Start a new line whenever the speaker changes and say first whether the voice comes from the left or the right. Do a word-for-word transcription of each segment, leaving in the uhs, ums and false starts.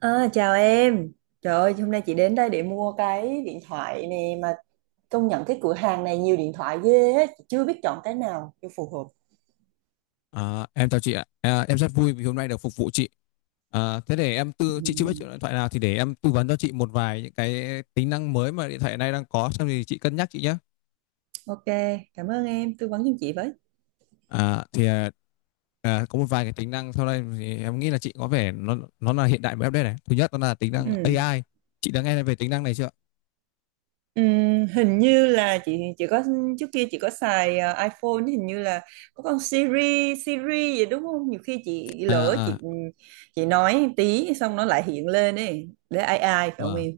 right: À, chào em. Trời ơi, hôm nay chị đến đây để mua cái điện thoại nè, mà công nhận cái cửa hàng này nhiều điện thoại ghê á, chị chưa biết chọn cái nào cho phù hợp.
left: À, em chào chị ạ. À, em rất vui vì hôm nay được phục vụ chị. À, thế để em tư chị chưa biết
right: Ừm,
left: chọn điện thoại nào thì để em tư vấn cho chị một vài những cái tính năng mới mà điện thoại này đang có xong thì chị cân nhắc chị nhé.
right: Ok, cảm ơn em tư vấn giùm chị với.
left: À, thì à, à, có một vài cái tính năng sau đây thì em nghĩ là chị có vẻ nó nó là hiện đại và update này. Thứ nhất đó là tính năng
right: Ừm,
left: a i. Chị đã nghe về tính năng này chưa?
right: ừm, hình như là chị chị có, trước kia chị có xài ờ, iPhone, hình như là có con Siri Siri gì đúng không? Nhiều khi chị lỡ
left: À
right: chị, ừ, chị nói tí xong nó lại hiện lên ấy, để ai ai phải không
left: à.
right: em?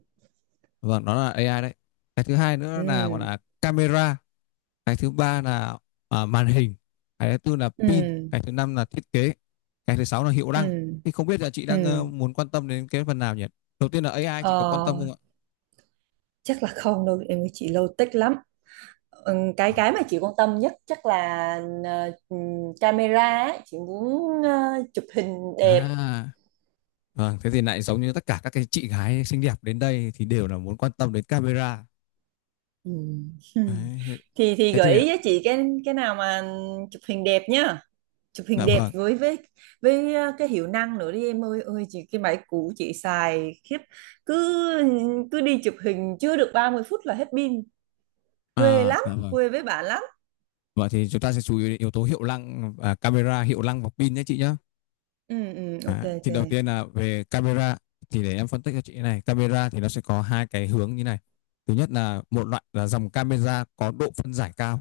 left: Vâng, đó là a i đấy. Cái thứ hai nữa là gọi
right: Ừm.
left: là camera. Cái thứ ba là à, màn hình. Cái thứ tư là pin.
right: Ừm.
left: Cái thứ năm là thiết kế. Cái thứ sáu là hiệu năng.
right: Ừm.
left: Thì không biết là chị đang ờ,
right: Ừm.
left: muốn quan tâm đến cái phần nào nhỉ? Đầu tiên là a i, chị có quan tâm
right: Ờ,
left: không ạ?
right: chắc là không đâu em ơi, chị lâu tích lắm. Ừm, cái cái mà chị quan tâm nhất chắc là ờ, ừm, camera ấy. Chị muốn ờ, chụp hình đẹp.
left: à vâng, thế thì lại giống như tất cả các cái chị gái xinh đẹp đến đây thì đều là muốn quan tâm đến camera.
right: Ừm.
left: Đấy, thế
right: thì thì
left: thế
right: gợi
left: thì
right: ý cho chị cái cái nào mà chụp hình đẹp nhá, chụp hình
left: dạ
right: đẹp
left: vâng.
right: với với với ờ, cái hiệu năng nữa đi em ơi ơi, chị cái máy cũ chị xài khiếp, cứ cứ đi chụp hình chưa được ba mươi phút là hết pin, quê
left: À
right: lắm,
left: dạ vâng.
right: quê với bạn lắm.
left: Vậy thì chúng ta sẽ chú ý đến yếu tố hiệu năng, à, camera, hiệu năng và pin nhé chị nhé.
right: Ừ, ừ, ok,
left: À,
right: ok,
left: thì
right: ừ
left: đầu tiên là về camera, thì để em phân tích cho chị này. Camera thì nó sẽ có hai cái hướng như này. Thứ nhất là một loại là dòng camera có độ phân giải cao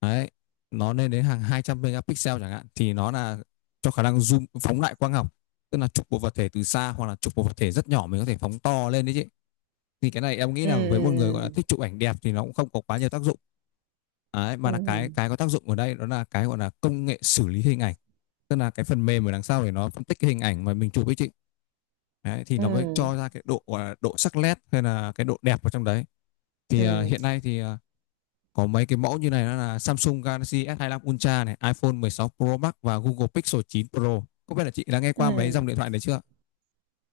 left: đấy, nó lên đến hàng hai trăm megapixel chẳng hạn, thì nó là cho khả năng zoom phóng đại quang học, tức là chụp một vật thể từ xa hoặc là chụp một vật thể rất nhỏ mình có thể phóng to lên đấy chị. Thì cái này em nghĩ là với một người
right: ừ.
left: gọi là thích chụp ảnh đẹp thì nó cũng không có quá nhiều tác dụng. Đấy,
right: Ừ.
left: mà
right: Ừ.
left: là cái
right: Ừ.
left: cái có tác dụng ở đây đó là cái gọi là công nghệ xử lý hình ảnh. Tức là cái phần mềm ở đằng sau để nó phân tích cái hình ảnh mà mình chụp ấy chị. Đấy, thì nó mới
right: Ừ.
left: cho ra cái độ gọi là độ sắc nét hay là cái độ đẹp ở trong đấy. Thì à,
right: Ừ.
left: hiện nay thì à, có mấy cái mẫu như này, đó là Samsung Galaxy ét hai mươi lăm Ultra này, iPhone mười sáu Pro Max và Google Pixel chín Pro. Không biết là chị đã nghe qua mấy dòng
right: Ừ.
left: điện thoại đấy chưa?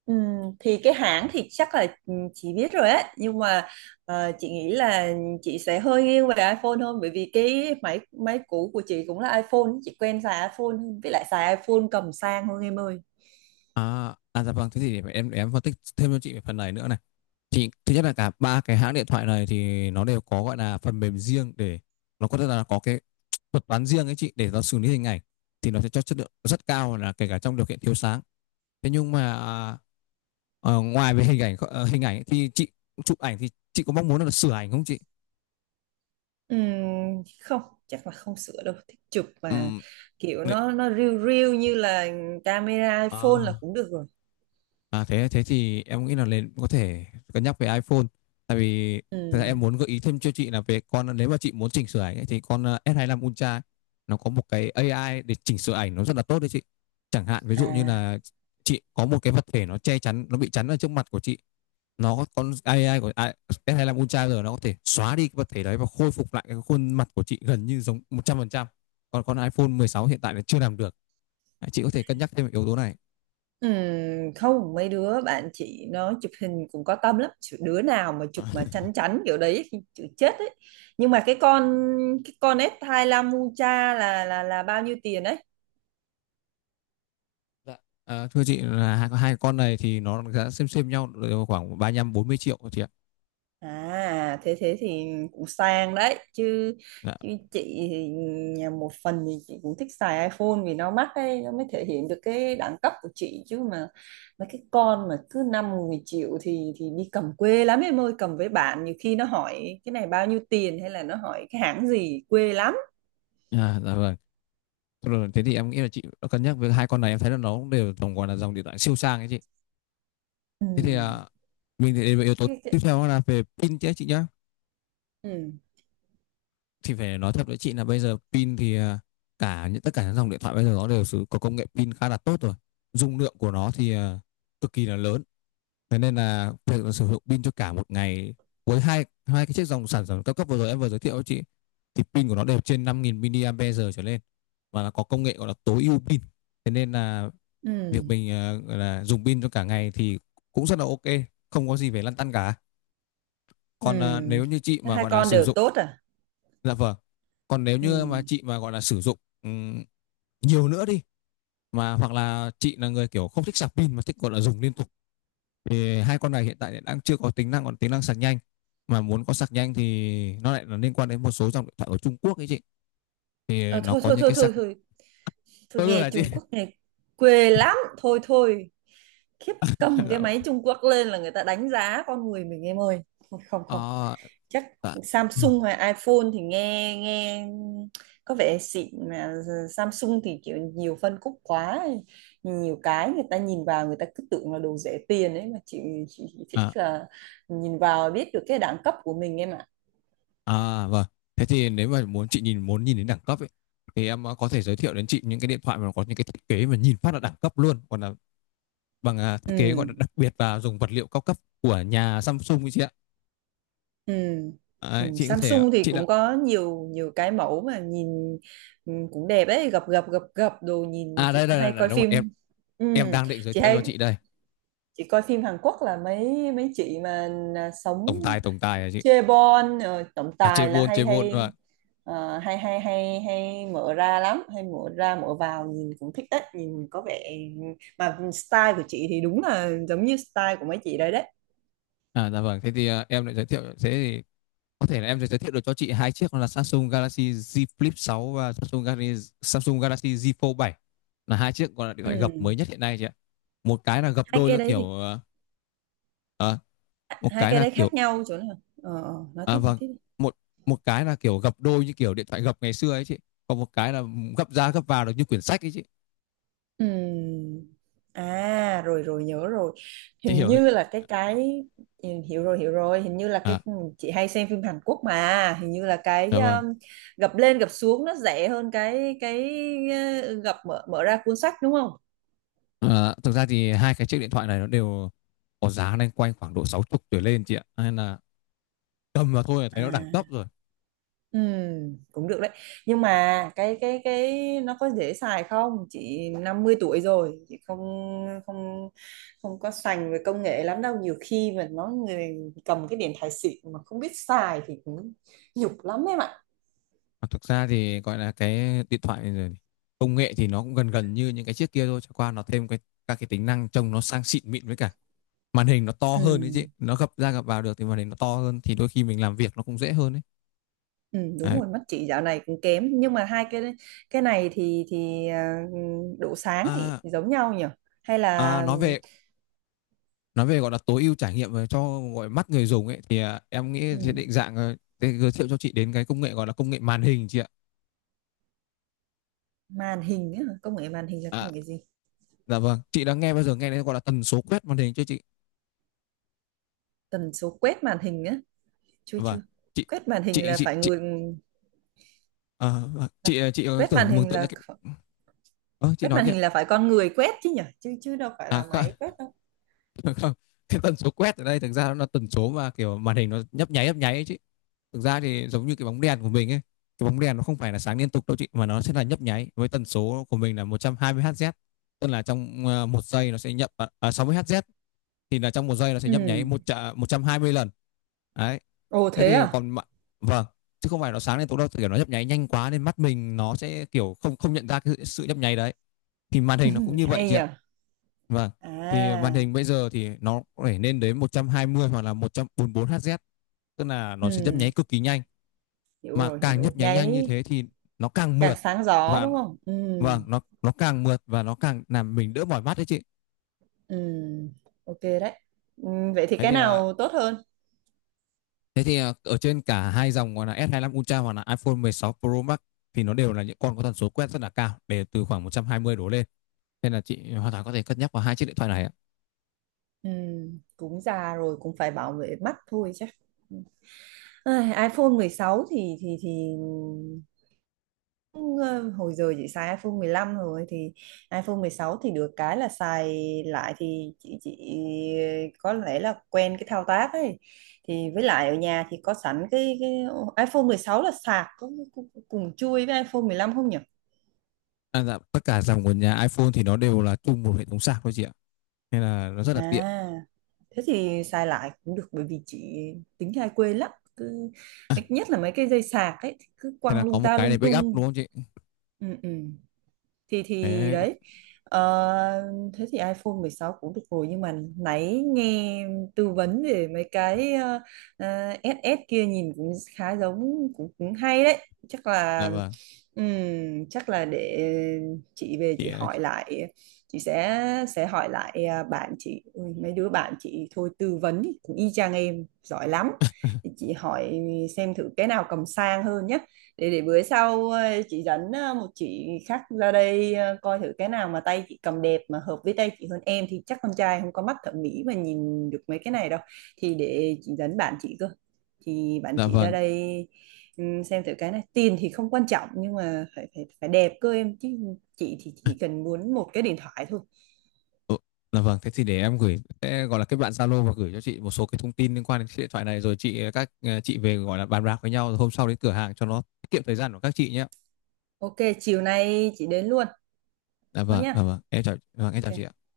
right: Ừ. Thì cái hãng thì chắc là, ừ, chị biết rồi á, nhưng mà ờ, chị nghĩ là chị sẽ hơi nghiêng về iPhone hơn, bởi vì cái máy máy cũ của chị cũng là iPhone, chị quen xài iPhone hơn, với lại xài iPhone cầm sang hơn em ơi.
left: À, à dạ vâng, thế thì để em để em phân tích thêm cho chị về phần này nữa này. Thì thứ nhất là cả ba cái hãng điện thoại này thì nó đều có gọi là phần mềm riêng để nó có rất là có cái thuật toán riêng ấy chị để nó xử lý hình ảnh, thì nó sẽ cho chất lượng rất cao là kể cả trong điều kiện thiếu sáng. Thế nhưng mà ờ, ngoài về hình ảnh ờ, hình ảnh ấy, thì chị chụp ảnh thì chị có mong muốn là sửa ảnh không chị?
right: Ừ, không, chắc là không sửa đâu, thích chụp
left: Ừ.
right: mà, kiểu
left: nị-
right: nó nó riu riu như là camera iPhone là
left: À.
right: cũng được rồi.
left: À thế thế thì em nghĩ là nên có thể cân nhắc về iPhone, tại vì thật ra
right: Ừ.
left: em muốn gợi ý thêm cho chị là về con nếu mà chị muốn chỉnh sửa ảnh ấy, thì con ờ, ét hai mươi lăm Ultra ấy, nó có một cái a i để chỉnh sửa ảnh nó rất là tốt đấy chị. Chẳng hạn ví dụ như
right: À.
left: là chị có một cái vật thể nó che chắn nó bị chắn ở trước mặt của chị, nó có con a i của a i ét hai mươi lăm Ultra rồi nó có thể xóa đi cái vật thể đấy và khôi phục lại cái khuôn mặt của chị gần như giống một trăm phần trăm. Còn con iPhone mười sáu hiện tại là chưa làm được. Chị có thể cân nhắc thêm về yếu tố này.
right: Ừm, không, mấy đứa bạn chị nó chụp hình cũng có tâm lắm, chứ đứa nào mà chụp mà chắn chắn kiểu đấy thì chịu chết ấy. Nhưng mà cái con cái con ét hai mươi lăm Ucha là là là bao nhiêu tiền đấy?
left: Dạ. À, thưa chị là hai, hai con này thì nó giá xem xem nhau đều khoảng ba lăm bốn mươi triệu chị ạ.
right: À, thế thế thì cũng sang đấy chứ,
left: Dạ.
right: chứ chị thì, nhà một phần thì chị cũng thích xài iPhone vì nó mắc ấy, nó mới thể hiện được cái đẳng cấp của chị. Chứ mà mấy cái con mà cứ năm mười triệu thì thì đi cầm quê lắm em ơi, cầm với bạn nhiều khi nó hỏi cái này bao nhiêu tiền hay là nó hỏi cái hãng gì, quê lắm.
left: À, dạ vâng. Rồi, thế thì em nghĩ là chị đã cân nhắc với hai con này, em thấy là nó cũng đều tổng gọi là dòng điện thoại siêu sang ấy chị.
right: Ừ.
left: Thế thì à, mình thì đến với yếu tố
right: Cái-
left: tiếp
right: cái-
left: theo là về pin chứ chị nhá.
right: ừ.
left: Thì phải nói thật với chị là bây giờ pin thì à, cả những tất cả những dòng điện thoại bây giờ nó đều sử có công nghệ pin khá là tốt rồi. Dung lượng của nó thì à, cực kỳ là lớn. Thế nên là việc là sử dụng pin cho cả một ngày với hai hai cái chiếc dòng sản phẩm cao cấp vừa rồi em vừa giới thiệu cho chị thì pin của nó đều trên năm nghìn mAh trở lên và nó có công nghệ gọi là tối ưu pin. Thế nên là
right: Ừ.
left: việc mình ờ, là dùng pin cho cả ngày thì cũng rất là ok, không có gì phải lăn tăn cả.
right: Ừ.
left: Còn ờ, nếu như chị
right: Thế,
left: mà
right: Hai
left: gọi là
right: con
left: sử
right: đều
left: dụng
right: tốt à?
left: dạ vâng. Còn nếu như mà
right: Ừ.
left: chị mà gọi là sử dụng ừm, nhiều nữa đi, mà hoặc là chị là người kiểu không thích sạc pin mà thích gọi là dùng liên tục, thì hai con này hiện tại đang chưa có tính năng còn tính năng sạc nhanh. Mà muốn có sạc nhanh thì nó lại là liên quan đến một số dòng điện thoại ở Trung Quốc ấy chị, thì
right: Ờ,
left: nó
right: thôi
left: có
right: thôi
left: những
right: thôi
left: cái
right: thôi
left: sạc
right: thôi thôi,
left: tôi luôn
right: nghe
left: là chị.
right: Trung Quốc nghe quê lắm, thôi thôi, khiếp, cầm cái
left: Dạ.
right: máy Trung Quốc lên là người ta đánh giá con người mình em ơi. Không, không,
left: à,
right: chắc
left: dạ.
right: Samsung hay iPhone thì nghe nghe có vẻ xịn mà. Samsung thì kiểu nhiều phân khúc quá, nhiều cái người ta nhìn vào người ta cứ tưởng là đồ rẻ tiền ấy mà chị, chị thích
left: à,
right: là nhìn vào biết được cái đẳng cấp của mình em ạ.
left: à vâng, thế thì nếu mà muốn chị nhìn muốn nhìn đến đẳng cấp ấy, thì em ờ, có thể giới thiệu đến chị những cái điện thoại mà có những cái thiết kế mà nhìn phát là đẳng cấp luôn, còn là bằng à, thiết kế gọi
right: Ừ.
left: là đặc biệt và dùng vật liệu cao cấp của nhà Samsung ấy chị ạ.
right: Ừ. Ừ.
left: Đấy, chị có thể
right: Samsung thì
left: chị là
right: cũng có nhiều nhiều cái mẫu mà nhìn ừ, cũng đẹp ấy, gập gập gập gập đồ, nhìn
left: à
right: chị
left: đây
right: có-
left: đây
right: hay
left: đây, đây
right: coi
left: đúng rồi em.
right: phim. Ừ.
left: Em đang định giới
right: chị
left: thiệu cho
right: hay
left: chị đây.
right: chị coi phim Hàn Quốc là mấy mấy chị mà à, sống
left: Tổng tài tổng tài à chị.
right: chaebol rồi tổng
left: À,
right: tài là
left: Chevron,
right: hay
left: Chevron và
right: hay. Ờ, hay hay hay hay mở ra lắm, hay mở ra mở vào, nhìn cũng thích đấy, nhìn có vẻ mà style của chị thì đúng là giống như style của mấy chị đấy đấy.
left: à dạ vâng, thế thì à, em lại giới thiệu thế thì có thể là em sẽ giới thiệu được cho chị hai chiếc đó là Samsung Galaxy Z Flip sáu và Samsung Galaxy Samsung Galaxy Z Fold bảy là hai chiếc gọi là điện thoại gập mới
right: Ừ.
left: nhất hiện nay chị ạ. Một cái là gập
right: hai
left: đôi
right: cái
left: là
right: đấy thì
left: kiểu à, à, một
right: Hai
left: cái
right: cái
left: là
right: đấy
left: kiểu
right: khác nhau chỗ nào, ờ, ờ, nói
left: à
right: tiếp nói
left: vâng,
right: tiếp đi.
left: một một cái là kiểu gập đôi như kiểu điện thoại gập ngày xưa ấy chị. Còn một cái là gập ra gập vào được như quyển sách ấy chị.
right: Ừm, à rồi rồi nhớ rồi,
left: Chị
right: hình
left: hiểu ấy.
right: như là cái cái ừ, hiểu rồi hiểu rồi, hình như là cái
left: À
right: chị hay xem phim Hàn Quốc, mà hình như là cái
left: dạ vâng.
right: um, gập lên gập xuống nó rẻ hơn cái cái uh, gập, mở mở ra cuốn sách đúng không?
left: À, thực ra thì hai cái chiếc điện thoại này nó đều có giá lên quanh khoảng độ sáu mươi tuổi lên chị ạ. Nên là cầm vào thôi là thấy nó đẳng cấp
right: À.
left: rồi.
right: Ừ, cũng được đấy, nhưng mà cái cái cái nó có dễ xài không, chị năm mươi tuổi rồi, chị không không không có sành về công nghệ lắm đâu, nhiều khi mà nó người cầm cái điện thoại xịn mà không biết xài thì cũng nhục lắm em ạ.
left: Mà thực ra thì gọi là cái điện thoại rồi công nghệ thì nó cũng gần gần như những cái chiếc kia thôi, chẳng qua nó thêm cái các cái tính năng trông nó sang xịn mịn, với cả màn hình nó to hơn đấy chứ,
right: Ừ,
left: nó gập ra gập vào được thì màn hình nó to hơn thì đôi khi mình làm việc nó cũng dễ hơn đấy,
right: ừ, đúng
left: đấy.
right: rồi, mắt chị dạo này cũng kém, nhưng mà hai cái cái này thì thì à, độ sáng thì
left: À,
right: giống nhau nhỉ, hay
left: à
right: là
left: nói về nói về gọi là tối ưu trải nghiệm về cho gọi mắt người dùng ấy thì à, em nghĩ sẽ
right: ừ,
left: định dạng ờ, giới thiệu cho chị đến cái công nghệ gọi là công nghệ màn hình chị ạ.
right: màn hình á, công nghệ màn hình là
left: à,
right: công nghệ gì?
left: dạ vâng, chị đã nghe bao giờ nghe đến gọi là tần số quét màn hình chưa chị?
right: Tần số quét màn hình, chưa
left: Dạ vâng,
right: chưa.
left: chị
right: quét màn hình
left: chị
right: là
left: chị
right: phải
left: chị.
right: người
left: Ờ, ờ,
right: là,
left: chị, ờ, chị, ờ,
right: quét màn
left: tưởng mường
right: hình
left: tượng ra
right: là
left: cái ờ, chị
right: quét
left: nói
right: màn
left: đi ạ.
right: hình là phải con người quét chứ nhỉ, chứ chứ đâu phải là
left: À, kha
right: máy quét đâu.
left: Được không, cái tần số quét ở đây thực ra nó là tần số mà kiểu màn hình nó nhấp nháy nhấp nháy ấy chứ thực ra thì giống như cái bóng đèn của mình ấy. Cái bóng đèn nó không phải là sáng liên tục đâu chị, mà nó sẽ là nhấp nháy với tần số của mình là một trăm hai mươi Hz, tức là trong ờ, một giây nó sẽ nhấp à, à, sáu mươi Hz, thì là trong một giây nó sẽ nhấp nháy
right: Ừ.
left: một à, một trăm hai mươi lần đấy.
right: Ồ,
left: Thế
right: thế
left: thì
right: à?
left: còn vâng, chứ không phải nó sáng liên tục đâu, kiểu nó nhấp nháy nhanh quá nên mắt mình nó sẽ kiểu không không nhận ra cái sự nhấp nháy đấy, thì màn hình nó cũng như vậy
right: Hay
left: chị
right: nhỉ.
left: ạ. Vâng, thì màn
right: À.
left: hình bây giờ thì nó phải lên đến một trăm hai mươi hoặc là một trăm bốn mươi tư Hz, tức là
right: Ừ,
left: nó sẽ nhấp nháy cực kỳ nhanh,
right: hiểu
left: mà
right: rồi, hiểu
left: càng
right: rồi,
left: nhấp nháy nhanh như
right: nháy
left: thế thì nó càng
right: càng
left: mượt
right: sáng gió
left: và
right: đúng không? Ừ.
left: vâng nó nó càng mượt và nó càng làm mình đỡ mỏi mắt đấy chị.
right: Ừ, ok đấy. Ừ, vậy thì
left: thế
right: cái
left: thì à,
right: nào tốt hơn?
left: Thế thì à, ở trên cả hai dòng gọi là s hai mươi lăm Ultra hoặc là iPhone mười sáu Pro Max thì nó đều là những con có tần số quét rất là cao để từ khoảng một trăm hai mươi đổ lên, nên là chị hoàn toàn có thể cân nhắc vào hai chiếc điện thoại này ạ.
right: Ừ, cũng già rồi cũng phải bảo vệ mắt thôi chứ. Ai, iPhone mười sáu thì thì thì ờ, hồi giờ chị xài iPhone mười lăm rồi, thì iPhone mười sáu thì được cái là xài lại, thì chị chị có lẽ là quen cái thao tác ấy, thì với lại ở nhà thì có sẵn cái, cái iPhone mười sáu, là sạc cũng cũng- cũng cùng chui với iPhone mười lăm không nhỉ?
left: À, dạ, tất cả dòng của nhà iPhone thì nó đều là chung một hệ thống sạc thôi chị ạ, nên là nó rất là tiện.
right: À, thế thì xài lại cũng được, bởi vì chị tính hay quên lắm, cứ nhất là mấy cái dây sạc ấy thì cứ
left: Thế là
right: quăng
left: có
right: lung
left: một
right: ta
left: cái để
right: lung
left: backup đúng
right: tung.
left: không chị?
right: Ừ, ừ, thì thì
left: Thế
right: đấy. Ờ, thế thì iPhone mười sáu cũng được rồi, nhưng mà nãy nghe tư vấn về mấy cái ờ, ờ, ét ét kia nhìn cũng khá giống, cũng, cũng hay đấy. Chắc
left: là
right: là,
left: vâng.
right: ừm, chắc là để chị về chị hỏi
left: Chị
right: lại, chị sẽ sẽ hỏi lại à, bạn chị. Ui, mấy đứa bạn chị thôi tư vấn cũng y chang em, giỏi lắm, thì chị hỏi xem thử cái nào cầm sang hơn nhá, để để bữa sau ờ, chị dẫn ờ, một chị khác ra đây ờ, coi thử cái nào mà tay chị cầm đẹp mà hợp với tay chị hơn, em thì chắc con trai không có mắt thẩm mỹ mà nhìn được mấy cái này đâu, thì để chị dẫn bạn chị cơ, thì bạn
left: là
right: chị ra
left: vâng.
right: đây. Ừm, xem thử cái này tiền thì không quan trọng, nhưng mà phải phải phải đẹp cơ em chứ, chị thì chỉ cần muốn một cái điện thoại thôi.
left: Ừ, là vâng, thế thì để em gửi sẽ gọi là kết bạn Zalo và gửi cho chị một số cái thông tin liên quan đến chiếc điện thoại này rồi chị các ờ, chị về gọi là bàn bạc với nhau rồi hôm sau đến cửa hàng cho nó tiết kiệm thời gian của các chị nhé.
right: Ok, chiều nay chị đến luôn.
left: Là
right: Thôi
left: vâng, là
right: nhá.
left: vâng, em chào, vâng, em chào chị
right: Ok
left: ạ.